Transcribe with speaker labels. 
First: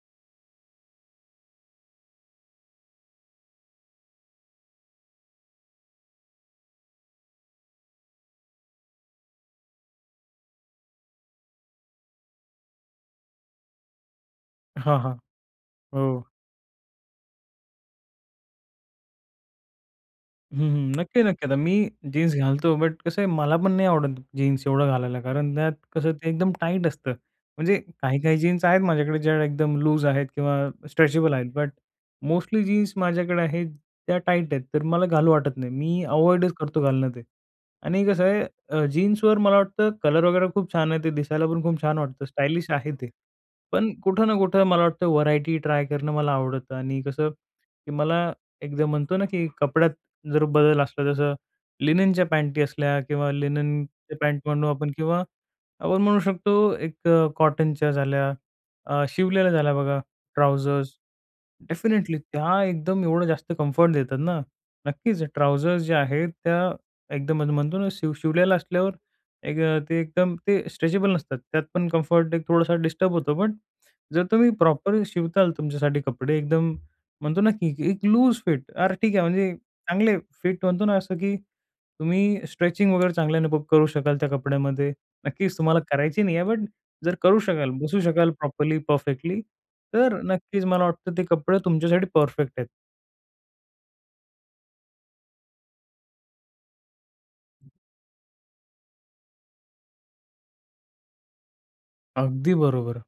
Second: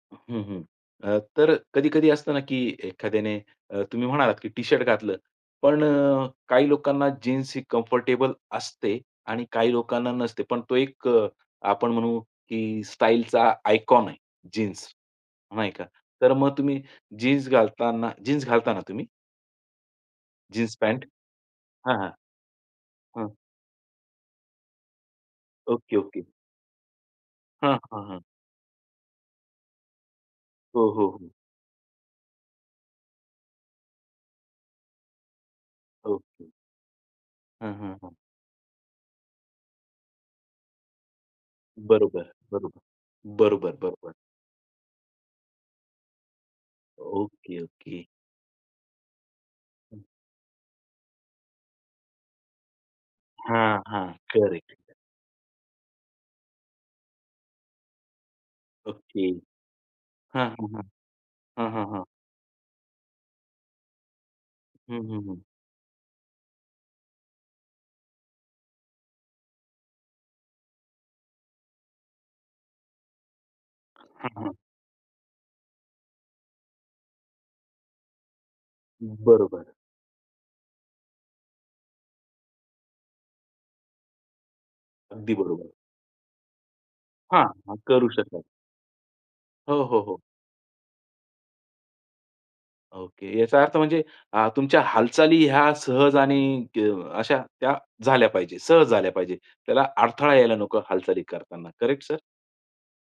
Speaker 1: हं, हं. अ, तर कधी-कधी असतं ना की एखाद्याने अ, तुम्ही म्हणालात की टी-शर्ट घातलं. पण अ, काही लोकांना जीन्स ही कम्फर्टेबल असते आणि काही लोकांना नसते. पण तो एक अ, आपण म्हणू की स्टाईलचा आयकॉन आहे जीन्स
Speaker 2: हां, हां.
Speaker 1: नाही का?
Speaker 2: हो.
Speaker 1: तर मग तुम्ही जीन्स घालताना जीन्स घालता ना तुम्ही?
Speaker 2: हं,
Speaker 1: जीन्स
Speaker 2: हं.
Speaker 1: पॅन्ट.
Speaker 2: नक्की-नक्की. आता मी
Speaker 1: हां, हां.
Speaker 2: जीन्स घालतो बट कसं आहे
Speaker 1: हं.
Speaker 2: मला पण नाही आवडत जीन्स एवढं घालायला, कारण त्यात
Speaker 1: ओके,
Speaker 2: कसं
Speaker 1: ओके.
Speaker 2: ते एकदम टाईट असतं.
Speaker 1: हां,
Speaker 2: म्हणजे
Speaker 1: हां, हां.
Speaker 2: काही-काही जीन्स आहेत माझ्याकडे ज्या एकदम लूज आहेत किंवा
Speaker 1: हो, हो.
Speaker 2: स्ट्रेचेबल आहेत. बट मोस्टली जीन्स माझ्याकडे आहे त्या टाईट आहेत. तर मला घालू वाटत नाही मी
Speaker 1: ओके.
Speaker 2: अव्हॉइडच करतो घालणं ते
Speaker 1: हं, हं,
Speaker 2: आणि
Speaker 1: हं.
Speaker 2: कसं आहे अ, जीन्सवर मला वाटतं कलर वगैरे खूप छान आहे. ते दिसायला पण खूप छान वाटतं,
Speaker 1: बरोबर,
Speaker 2: स्टायलिश
Speaker 1: बरोबर,
Speaker 2: आहे ते.
Speaker 1: बरोबर,
Speaker 2: पण
Speaker 1: बरोबर.
Speaker 2: कुठं ना कुठं मला वाटतं व्हरायटी ट्राय करणं मला आवडतं आणि कसं
Speaker 1: ओके,
Speaker 2: की
Speaker 1: ओके.
Speaker 2: मला एकदा म्हणतो ना की कपड्यात
Speaker 1: हं.
Speaker 2: जर बदल असला जसं लिननच्या पॅन्टी असल्या किंवा
Speaker 1: हां, हां.
Speaker 2: लिननचे पॅन्ट म्हणू
Speaker 1: करेक्ट.
Speaker 2: आपण किंवा आपण म्हणू शकतो एक अ, कॉटनच्या झाल्या. अ,
Speaker 1: ओके.
Speaker 2: शिवलेल्या झाल्या बघा
Speaker 1: हां, हां, हां.
Speaker 2: ट्राउझर्स
Speaker 1: हां, हां, हां.
Speaker 2: डेफिनिटली त्या एकदम एवढं जास्त कम्फर्ट देतात ना.
Speaker 1: हं, हं,
Speaker 2: नक्कीच
Speaker 1: हं.
Speaker 2: ट्राउझर्स जे आहेत त्या एकदम म्हणतो ना शिव शिवलेल्या असल्यावर एक अ, ते एकदम ते स्ट्रेचेबल नसतात त्यात पण कम्फर्ट एक थोडासा डिस्टर्ब होतो पण जर
Speaker 1: हं,
Speaker 2: तुम्ही
Speaker 1: हं.
Speaker 2: प्रॉपर शिवणार तुमच्यासाठी कपडे एकदम म्हणतो ना की ए-एक लूज फिट "अरे ठीक आहे" म्हणजे
Speaker 1: बरोबर.
Speaker 2: चांगले फिट म्हणतो ना असं की तुम्ही स्ट्रेचिंग वगैरे चांगल्याने करू शकाल त्या कपड्यामध्ये.
Speaker 1: अगदी
Speaker 2: नक्कीच
Speaker 1: बरोबर.
Speaker 2: तुम्हाला करायची नाहीये बट जर करू शकाल
Speaker 1: हां.
Speaker 2: बसू
Speaker 1: करू
Speaker 2: शकाल
Speaker 1: शकतात.
Speaker 2: प्रॉपरली परफेक्टली
Speaker 1: हो, हो,
Speaker 2: तर
Speaker 1: हो.
Speaker 2: नक्कीच मला वाटतं ते कपडे तुमच्यासाठी परफेक्ट आहेत.
Speaker 1: ओके. याचा अर्थ अ, म्हणजे अ, तुमच्या हालचाली ह्या सहज आणि अ, अशा त्या झाल्या पाहिजेत. सहज झाल्या पाहिजेत. त्याला अडथळा यायला नको हालचाली करतांना, करेक्ट सर?
Speaker 2: अगदी बरोबर.